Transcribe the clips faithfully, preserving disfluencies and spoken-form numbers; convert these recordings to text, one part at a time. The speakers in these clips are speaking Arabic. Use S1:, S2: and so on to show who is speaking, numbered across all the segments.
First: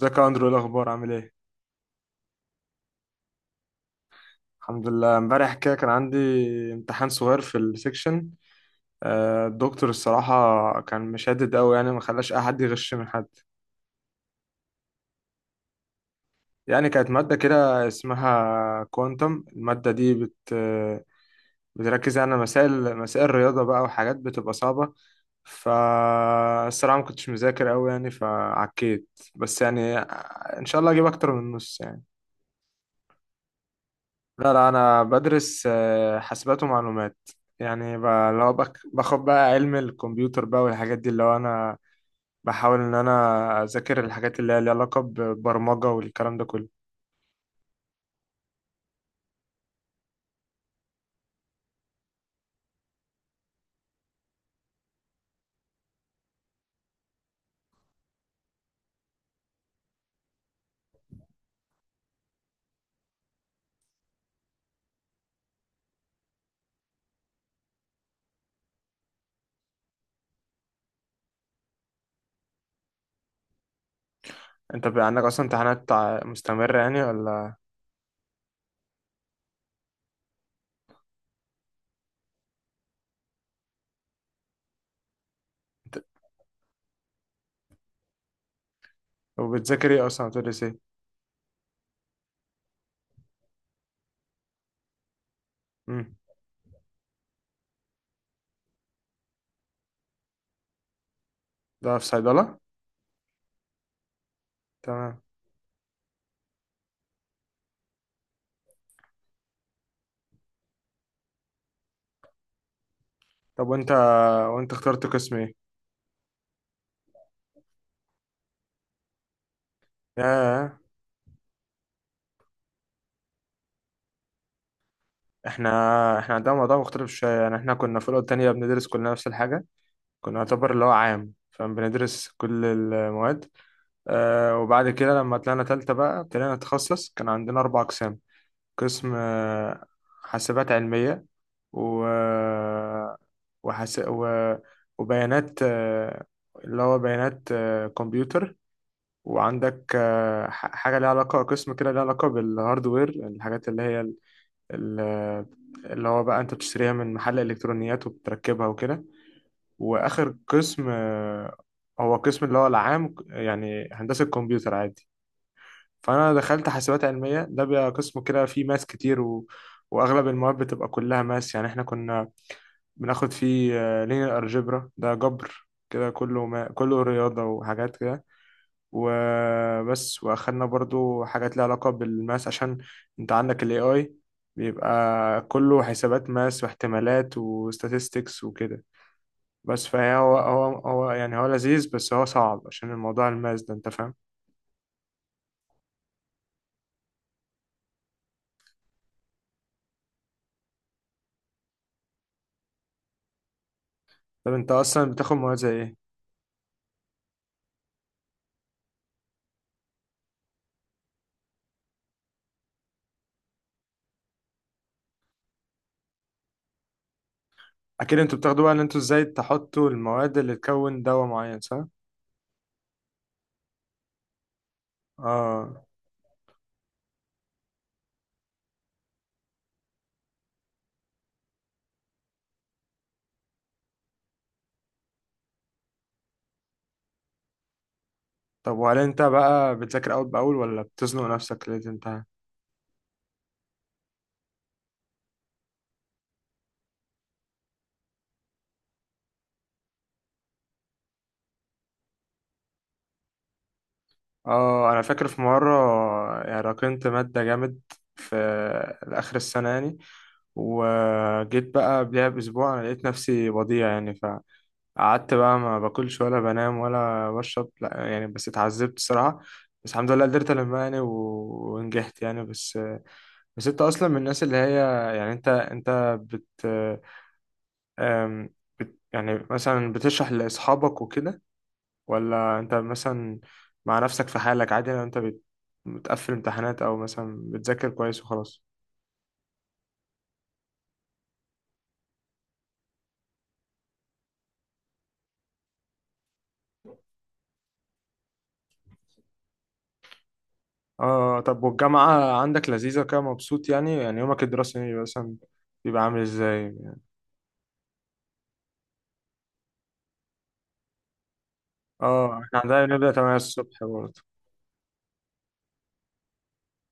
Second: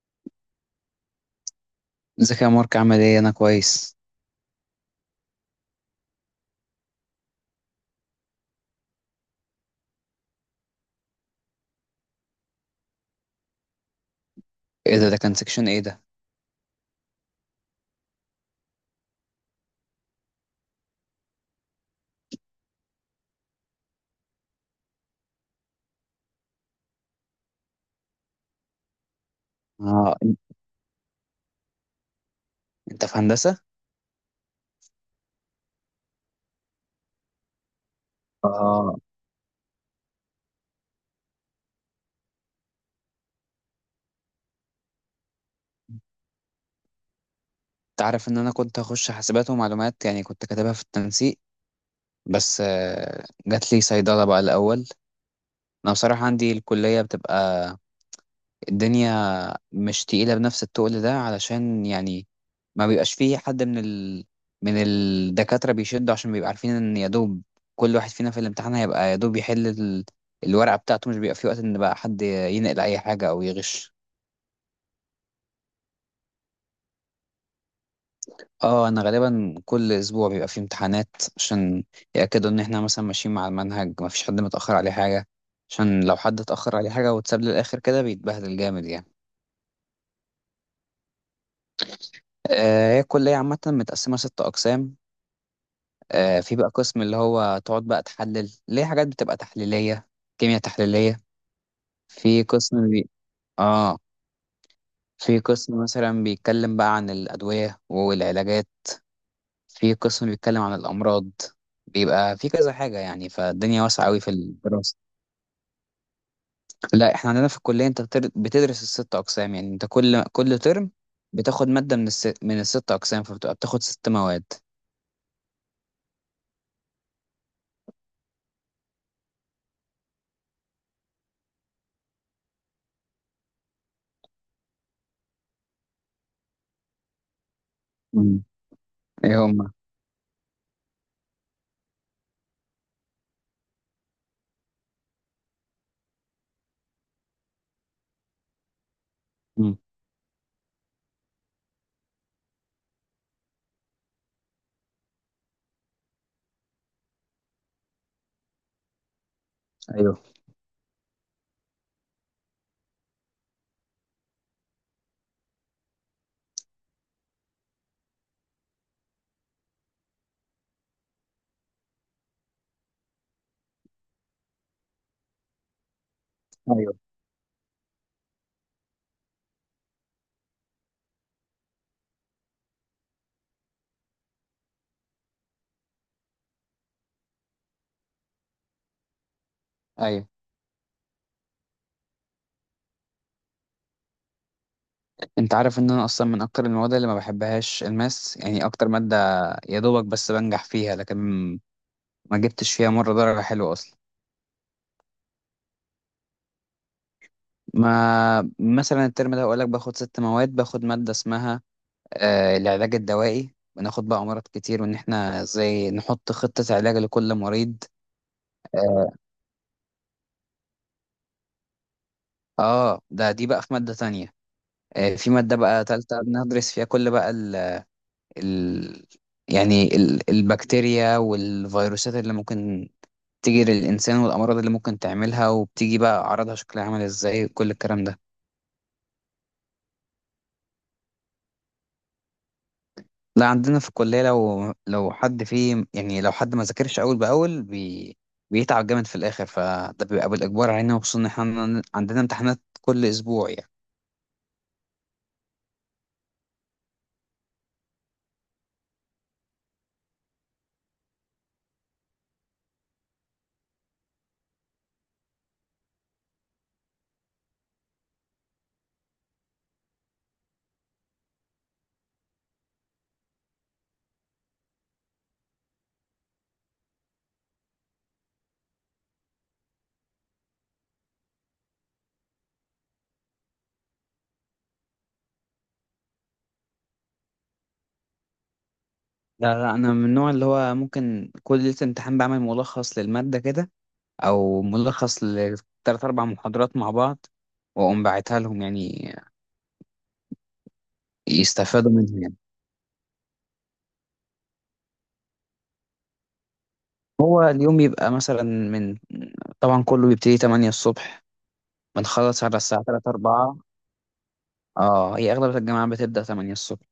S1: ازيك يا اندرو، ايه الاخبار؟ عامل ايه؟
S2: ازيك يا مارك، عامل ايه؟ انا كويس.
S1: الحمد لله، امبارح كده كان عندي امتحان صغير في السكشن. آه، الدكتور الصراحة كان مشدد أوي، يعني ما خلاش أي حد يغش من حد.
S2: ايه ده؟ ده كان سكشن ايه ده؟
S1: يعني كانت مادة كده اسمها كوانتم. المادة دي بت بتركز يعني على مسائل مسائل رياضة بقى وحاجات بتبقى صعبة. فالصراحة ما كنتش مذاكر أوي يعني، فعكيت بس يعني.
S2: اه.
S1: إن شاء الله أجيب أكتر من نص يعني.
S2: انت في هندسه؟
S1: لا لا، انا بدرس آه، حاسبات ومعلومات. يعني ب- اللي هو بك-
S2: اه.
S1: باخد بقى علم الكمبيوتر بقى والحاجات دي، اللي هو انا بحاول ان انا اذاكر الحاجات اللي هي ليها علاقة ببرمجة والكلام ده كله.
S2: انت عارف ان انا كنت هخش حاسبات ومعلومات، يعني كنت كاتبها في التنسيق. بس آه، جات لي صيدله بقى الاول. انا بصراحه عندي الكليه بتبقى الدنيا مش تقيلة بنفس التقل ده، علشان يعني ما بيبقاش فيه حد من ال... من الدكاترة بيشدوا، عشان بيبقى عارفين ان يا دوب كل واحد فينا في الامتحان هيبقى يا دوب يحل ال... الورقة بتاعته، مش بيبقى فيه وقت ان بقى حد ينقل اي حاجة او يغش.
S1: انت بقى عندك اصلا امتحانات ع- مستمرة يعني، ولا؟
S2: اه، انا غالبا كل اسبوع بيبقى فيه امتحانات، عشان يأكدوا ان احنا مثلا ماشيين مع المنهج، ما فيش حد متأخر عليه حاجة.
S1: انت-
S2: عشان لو حد اتأخر عليه حاجة واتساب للآخر كده بيتبهدل جامد يعني.
S1: وبتذاكر ايه اصلا؟ بتدرس ايه؟
S2: آه، هي الكلية عامة متقسمة ست أقسام.
S1: امم
S2: آه، في بقى قسم اللي هو تقعد بقى تحلل ليه حاجات بتبقى تحليلية، كيمياء تحليلية.
S1: ده في
S2: في
S1: صيدلة.
S2: قسم بي... اه.
S1: تمام.
S2: في قسم مثلا بيتكلم بقى عن الأدوية والعلاجات. في قسم بيتكلم عن الأمراض. بيبقى في كذا حاجة يعني،
S1: طب
S2: فالدنيا
S1: وانت
S2: واسعة أوي في
S1: وانت
S2: الدراسة.
S1: اخترت قسم ايه؟
S2: لا، احنا عندنا في الكلية انت بتر- بتدرس الست أقسام، يعني انت كل كل
S1: ياه.
S2: ترم بتاخد مادة من الس... من الست أقسام، فبتبقى بتاخد ست مواد.
S1: احنا احنا عندنا موضوع مختلف شوية، يعني احنا كنا في الأولى والتانية بندرس كلنا نفس الحاجة. كنا نعتبر اللي هو عام فبندرس كل المواد. آه، وبعد كده لما طلعنا تالتة بقى ابتدينا نتخصص، كان عندنا أربع أقسام.
S2: مم.
S1: قسم
S2: ايه هما؟
S1: آه، حاسبات علمية، و... وحس... و... وبيانات آه، اللي هو بيانات آه، كمبيوتر.
S2: مم.
S1: وعندك آه، ح- حاجة ليها علاقة، قسم كده ليها علاقة بالهاردوير، الحاجات اللي هي ال... ال- اللي هو بقى أنت بتشتريها من محل إلكترونيات وبتركبها وكده.
S2: ايوه،
S1: وآخر قسم آه، هو قسم اللي هو العام، يعني هندسة كمبيوتر عادي. فانا دخلت حاسبات علميه، ده بقى قسم كده فيه ماس كتير، و... واغلب المواد بتبقى كلها ماس يعني. احنا كنا بناخد فيه لينير الجبرا، ده جبر كده كله ما...
S2: ايوه،
S1: كله رياضه وحاجات كده، وبس. واخدنا برضو حاجات ليها علاقه بالماس، عشان انت عندك الاي اي، بيبقى كله حسابات ماس واحتمالات وستاتستكس وكده بس. فهي
S2: ايوه.
S1: هو هو هو يعني هو لذيذ بس هو صعب، عشان الموضوع الماس ده، انت فاهم.
S2: انت عارف ان انا اصلا من اكتر المواد اللي ما بحبهاش الماس، يعني اكتر ماده يا دوبك بس بنجح فيها، لكن ما جبتش فيها مره درجه حلوه اصلا.
S1: طب انت اصلا بتاخد مواد زي ايه؟
S2: ما مثلا الترم ده اقول لك باخد ست مواد، باخد ماده اسمها آه العلاج الدوائي، بناخد بقى امراض كتير وان احنا ازاي نحط خطه علاج لكل مريض.
S1: اكيد انتوا بتاخدوا بقى ان انتوا
S2: اه.
S1: ازاي تحطوا المواد اللي تكون دواء معين، صح؟
S2: آه، ده دي بقى في مادة تانية. آه، في مادة
S1: اه.
S2: بقى تالتة بندرس فيها كل بقى ال ال يعني ال البكتيريا والفيروسات اللي ممكن بتيجي للإنسان، والأمراض اللي ممكن تعملها، وبتيجي بقى أعراضها شكلها عامل إزاي، كل الكلام ده.
S1: طب وهل انت بقى بتذاكر اول باول، ولا بتزنق نفسك ليه تنتهي؟
S2: لا، عندنا في الكلية لو لو حد فيه، يعني لو حد ما ذاكرش أول بأول بي بيتعب جامد في الآخر، فده بيبقى بالإجبار علينا، وخصوصا إن إحنا عندنا امتحانات كل أسبوع يعني.
S1: اه انا فاكر في مره يعني راكنت ماده جامد في اخر السنه يعني، وجيت بقى قبلها باسبوع انا لقيت نفسي وضيع يعني، فقعدت بقى ما باكلش ولا بنام ولا بشرب، لا يعني بس اتعذبت الصراحه. بس الحمد لله قدرت المها يعني، و- ونجحت يعني. بس، بس انت اصلا من الناس اللي هي يعني، انت انت بت, أم بت يعني مثلا بتشرح لاصحابك وكده، ولا انت مثلا مع نفسك في حالك عادي؟ لو انت بت بتقفل امتحانات او مثلا بتذاكر كويس وخلاص.
S2: لا، لا، أنا من النوع اللي هو ممكن كل ليلة امتحان بعمل ملخص للمادة كده، أو ملخص لتلات أربع محاضرات مع بعض، وأقوم باعتها لهم يعني
S1: اه، آه، آه. طب
S2: يستفادوا منها
S1: والجامعة
S2: يعني.
S1: عندك لذيذة كده؟ مبسوط يعني؟ يعني يومك الدراسي بيبقى مثلا، بيبقى عامل ازاي؟
S2: هو اليوم يبقى مثلا من طبعا كله بيبتدي تمانية الصبح،
S1: اه
S2: بنخلص على
S1: احنا
S2: الساعة
S1: عندنا بنبدأ
S2: الثالثة
S1: الثامنة
S2: اربعة.
S1: الصبح برضه.
S2: اه، هي أغلب الجامعات بتبدأ تمانية الصبح.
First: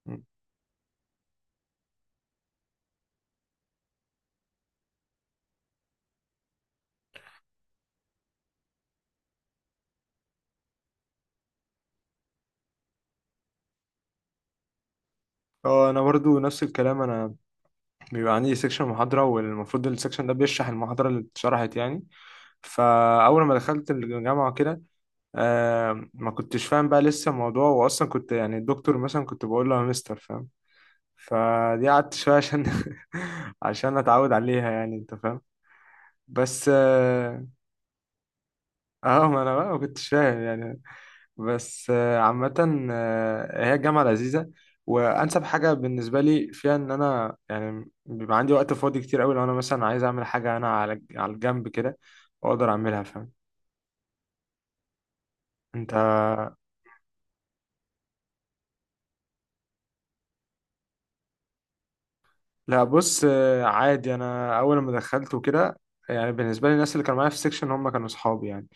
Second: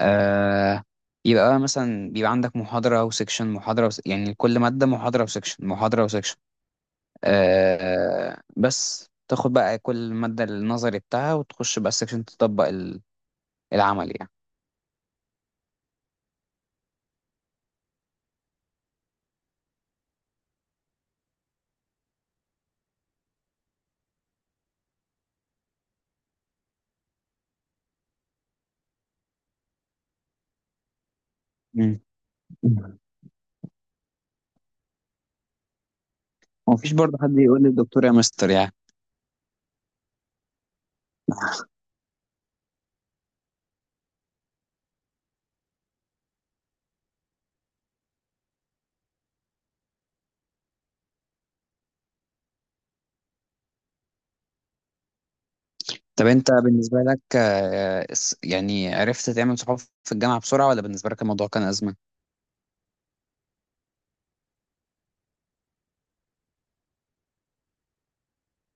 S2: آه. يبقى بقى مثلا بيبقى عندك محاضرة وسكشن، محاضرة وس... يعني كل مادة محاضرة وسكشن، محاضرة وسكشن. آه بس تاخد بقى كل مادة النظري بتاعها وتخش بقى السكشن تطبق ال- العمل يعني.
S1: اه انا برضو نفس الكلام. انا بيبقى عندي سيكشن محاضرة، والمفروض السيكشن ده بيشرح المحاضرة اللي اتشرحت يعني. فاول ما دخلت الجامعه كده آه ما كنتش فاهم بقى لسه الموضوع، واصلا كنت يعني الدكتور مثلا كنت بقول له يا مستر، فاهم. فدي
S2: مم.
S1: قعدت شويه عشان عشان اتعود عليها يعني، انت فاهم. بس
S2: مفيش برضه حد
S1: اه.
S2: يقول للدكتور يا مستر يعني.
S1: آه، ما انا بقى ما كنتش فاهم يعني. بس آه عامه آه هي الجامعه لذيذه، وانسب حاجه بالنسبه لي فيها ان انا يعني بيبقى عندي وقت فاضي كتير قوي، لو انا مثلا عايز اعمل حاجه انا على على الجنب كده واقدر اعملها، فاهم. انت.
S2: طب انت بالنسبة لك، آه، الس- يعني عرفت تعمل صحاب في الجامعة بسرعة، ولا بالنسبة لك الموضوع كان أزمة؟
S1: لا بص، آه، عادي. انا اول ما دخلت وكده يعني، بالنسبه لي الناس اللي كانوا معايا في السكشن هم كانوا اصحابي يعني.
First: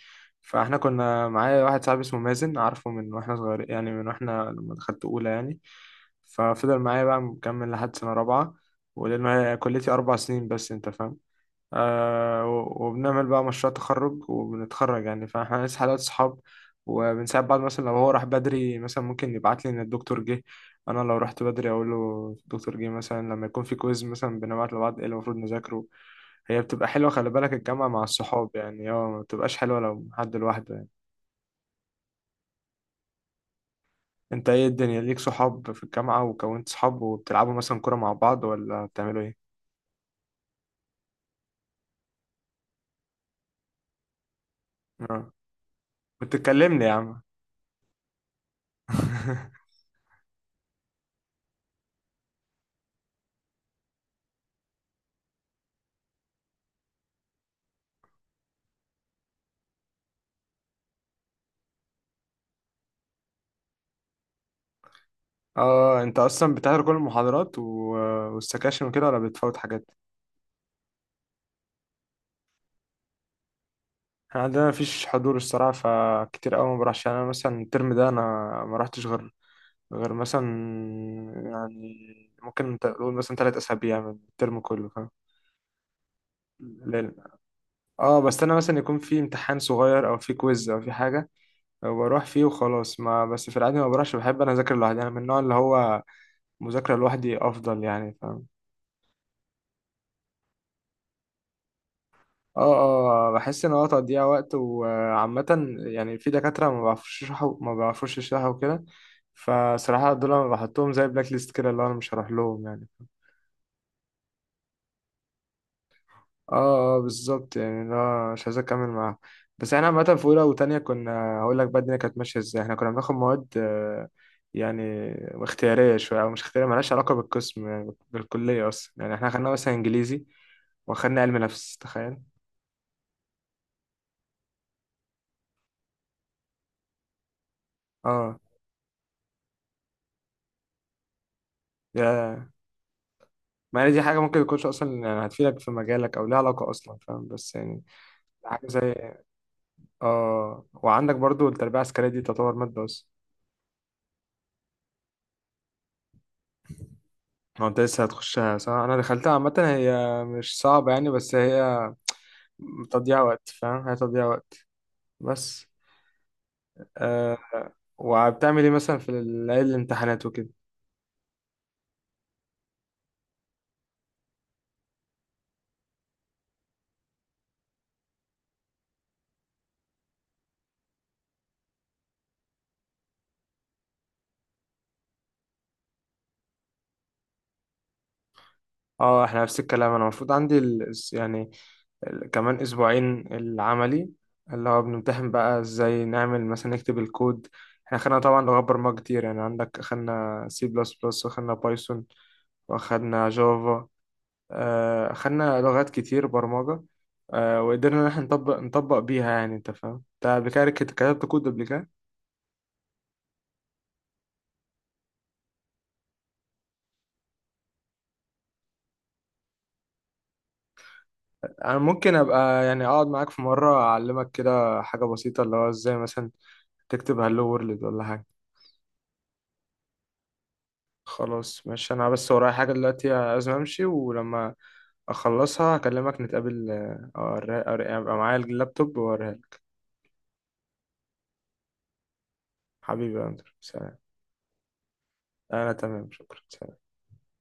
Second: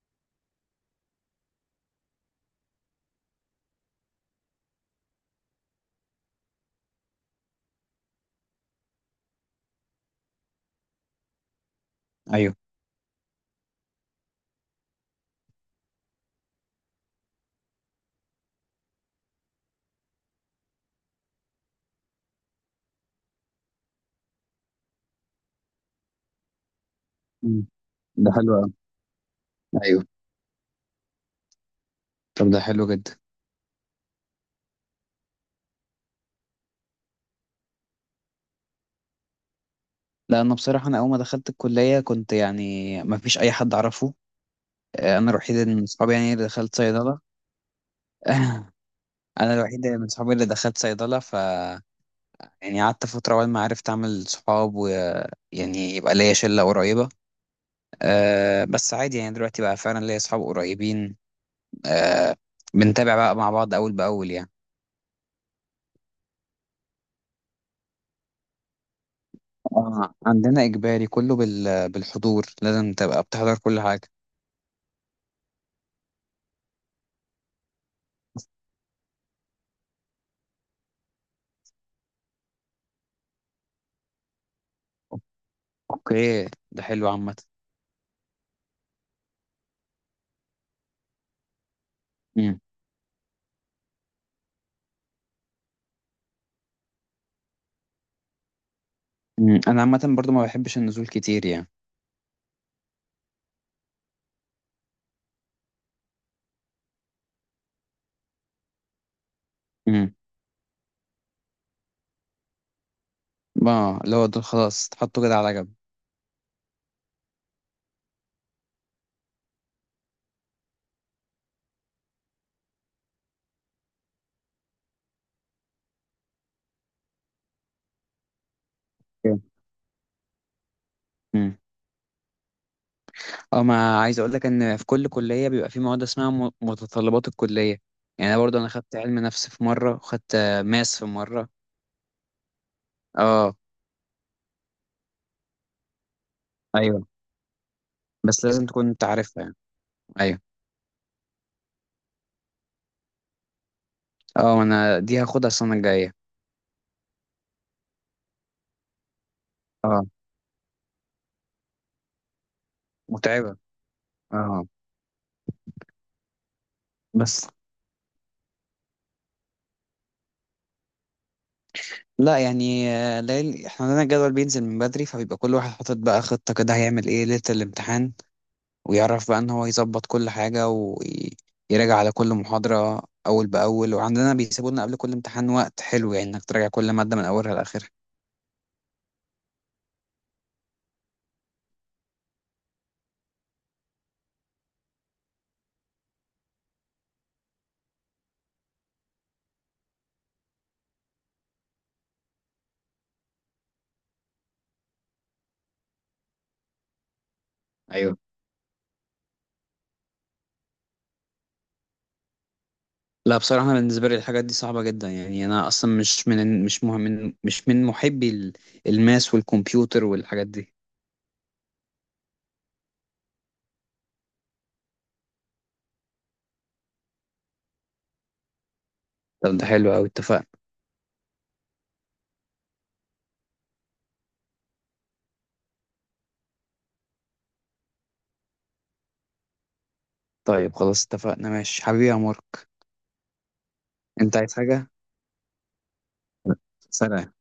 S1: فاحنا كنا معايا واحد صاحبي اسمه مازن، عارفه من واحنا صغير يعني، من واحنا لما دخلت اولى يعني. ففضل معايا بقى مكمل لحد سنه رابعه، ولانه هي كليتي اربع سنين بس، انت فاهم. آه
S2: ايوه.
S1: و- وبنعمل بقى مشروع تخرج وبنتخرج يعني، فاحنا لسه حالات صحاب. وبنساعد بعض، مثلا لو هو راح بدري مثلا ممكن يبعت لي ان الدكتور جه، انا لو رحت بدري اقول له الدكتور جه مثلا. لما يكون في كويز مثلا بنبعت لبعض ايه اللي المفروض نذاكره. هي بتبقى حلوه، خلي بالك
S2: مم.
S1: الجامعه مع
S2: ده
S1: الصحاب
S2: حلو أوي.
S1: يعني، اه. ما بتبقاش حلوه
S2: ايوه.
S1: لو حد لوحده يعني.
S2: طب ده حلو جدا.
S1: انت ايه الدنيا ليك صحاب في الجامعه وكونت صحاب؟ وبتلعبوا مثلا كوره مع بعض ولا بتعملوا ايه؟
S2: لا، انا بصراحة انا اول ما دخلت الكلية كنت يعني ما فيش اي حد اعرفه. آه،
S1: اه،
S2: انا الوحيد من صحابي يعني
S1: كنت
S2: اللي دخلت
S1: تكلمني يا
S2: صيدلة.
S1: عم.
S2: انا الوحيد من صحابي اللي دخلت صيدلة ف يعني قعدت فترة أول ما عرفت أعمل صحاب ويعني يبقى ليا شلة قريبة. أه، بس عادي يعني دلوقتي بقى فعلا ليا صحاب قريبين. آه، بنتابع بقى مع بعض أول بأول يعني.
S1: اه، انت اصلا بتحضر كل المحاضرات و... والسكاشن وكده، ولا بتفوت حاجات؟
S2: آه، عندنا إجباري كله بال... بالحضور، لازم تبقى بتحضر كل حاجة.
S1: احنا عندنا مفيش حضور الصراحه، فكتير قوي ما بروحش يعني. انا مثلا الترم ده انا ما رحتش غير، غير مثلا يعني، ممكن تقول مثلا ثلاث اسابيع من الترم كله، فاهم.
S2: أوكي. ده حلو
S1: ليلة.
S2: عامة.
S1: اه بس انا مثلا يكون في امتحان صغير او في كويز او في حاجه بروح فيه
S2: مم.
S1: وخلاص. ما بس في العادي ما بروحش. بحب انا اذاكر لوحدي، انا من النوع اللي هو مذاكره لوحدي افضل يعني، فاهم.
S2: مم. أنا عامة برضو ما بحبش النزول كتير يعني.
S1: اه اه بحس ان هو تضييع وقت، وعامة يعني في دكاترة ما بيعرفوش يشرحوا ما بيعرفوش يشرحوا وكده. فصراحة
S2: مم.
S1: دول انا بحطهم زي بلاك ليست كده، اللي هو انا مش هروح لهم يعني.
S2: اه، اللي هو دول خلاص تحطه كده على جنب.
S1: اه اه بالظبط، يعني اللي هو مش عايز اكمل معاهم. بس احنا عامة في اولى وتانية كنا، هقول لك بقى الدنيا كانت ماشية ازاي. احنا كنا بناخد مواد آه، يعني اختيارية شوية، او مش اختيارية مالهاش علاقة بالقسم يعني، بالكلية اصلا يعني. احنا
S2: أوكي.
S1: خدنا مثلا انجليزي، واخدنا علم
S2: مم.
S1: نفس، تخيل.
S2: اه، ما عايز أقول لك إن في كل كلية بيبقى في مواد اسمها م- متطلبات الكلية، يعني أنا
S1: اه،
S2: برضو أنا خدت علم نفس في مرة، وخدت آه، ماس في مرة.
S1: يا.
S2: اه.
S1: ما هي دي حاجة ممكن يكونش أصلا يعني هتفيدك في مجالك، أو ليها علاقة أصلا،
S2: ايوه.
S1: فاهم، بس يعني
S2: بس لازم
S1: حاجة
S2: تكون انت
S1: زي.
S2: عارفها يعني. ايوه.
S1: آه وعندك برضو التربية العسكرية، دي تعتبر مادة بس.
S2: اه، انا دي هاخدها السنه الجايه.
S1: هو أنت لسه هتخشها، صح؟ أنا دخلتها عامة،
S2: اه،
S1: هي مش صعبة يعني، بس هي تضييع وقت،
S2: متعبة.
S1: فاهم، هي تضييع
S2: اه.
S1: وقت. بس آه.
S2: بس
S1: وبتعمل إيه مثلا في ليالي الامتحانات وكده؟
S2: لا يعني، آه، ليل احنا عندنا الجدول بينزل من بدري، فبيبقى كل واحد حاطط بقى خطة كده هيعمل ايه ليلة الامتحان، ويعرف بقى ان هو يظبط كل حاجة، ويراجع على كل محاضرة أول بأول، وعندنا بيسيبوا لنا قبل كل امتحان وقت حلو يعني انك تراجع كل مادة من أولها لآخرها.
S1: اه احنا نفس الكلام. انا المفروض عندي ال... يعني ال- كمان اسبوعين العملي، اللي هو بنمتحن بقى ازاي نعمل مثلا نكتب الكود. احنا خدنا طبعا لغات برمجة كتير يعني، عندك خدنا سي بلس بلس، واخدنا بايثون، واخدنا جافا، آه، خدنا لغات كتير برمجة. آه، وقدرنا ان
S2: ايوه.
S1: احنا نطبق نطبق بيها يعني، انت فاهم. انت قبل كده كت- كتبت كود قبل كده؟
S2: لا، بصراحة أنا بالنسبة لي الحاجات دي صعبة جدا، يعني أنا أصلا مش من، مش مهم، من مش من محبي ال- الماس والكمبيوتر والحاجات دي.
S1: انا ممكن ابقى يعني اقعد معاك في مرة اعلمك كده حاجة بسيطة، اللي هو ازاي مثلا تكتب هالو وورلد ولا حاجة.
S2: طب ده حلو أوي، اتفقنا.
S1: خلاص ماشي، انا بس ورايا حاجة دلوقتي لازم امشي، ولما اخلصها هكلمك نتقابل. آه، أوري- أوري- يبقى معايا اللابتوب واوريها لك.
S2: طيب خلاص اتفقنا، ماشي حبيبي يا عمر.
S1: حبيبي يا اندر، سلام.
S2: انت عايز حاجة؟
S1: انا تمام، شكرا.
S2: سلام.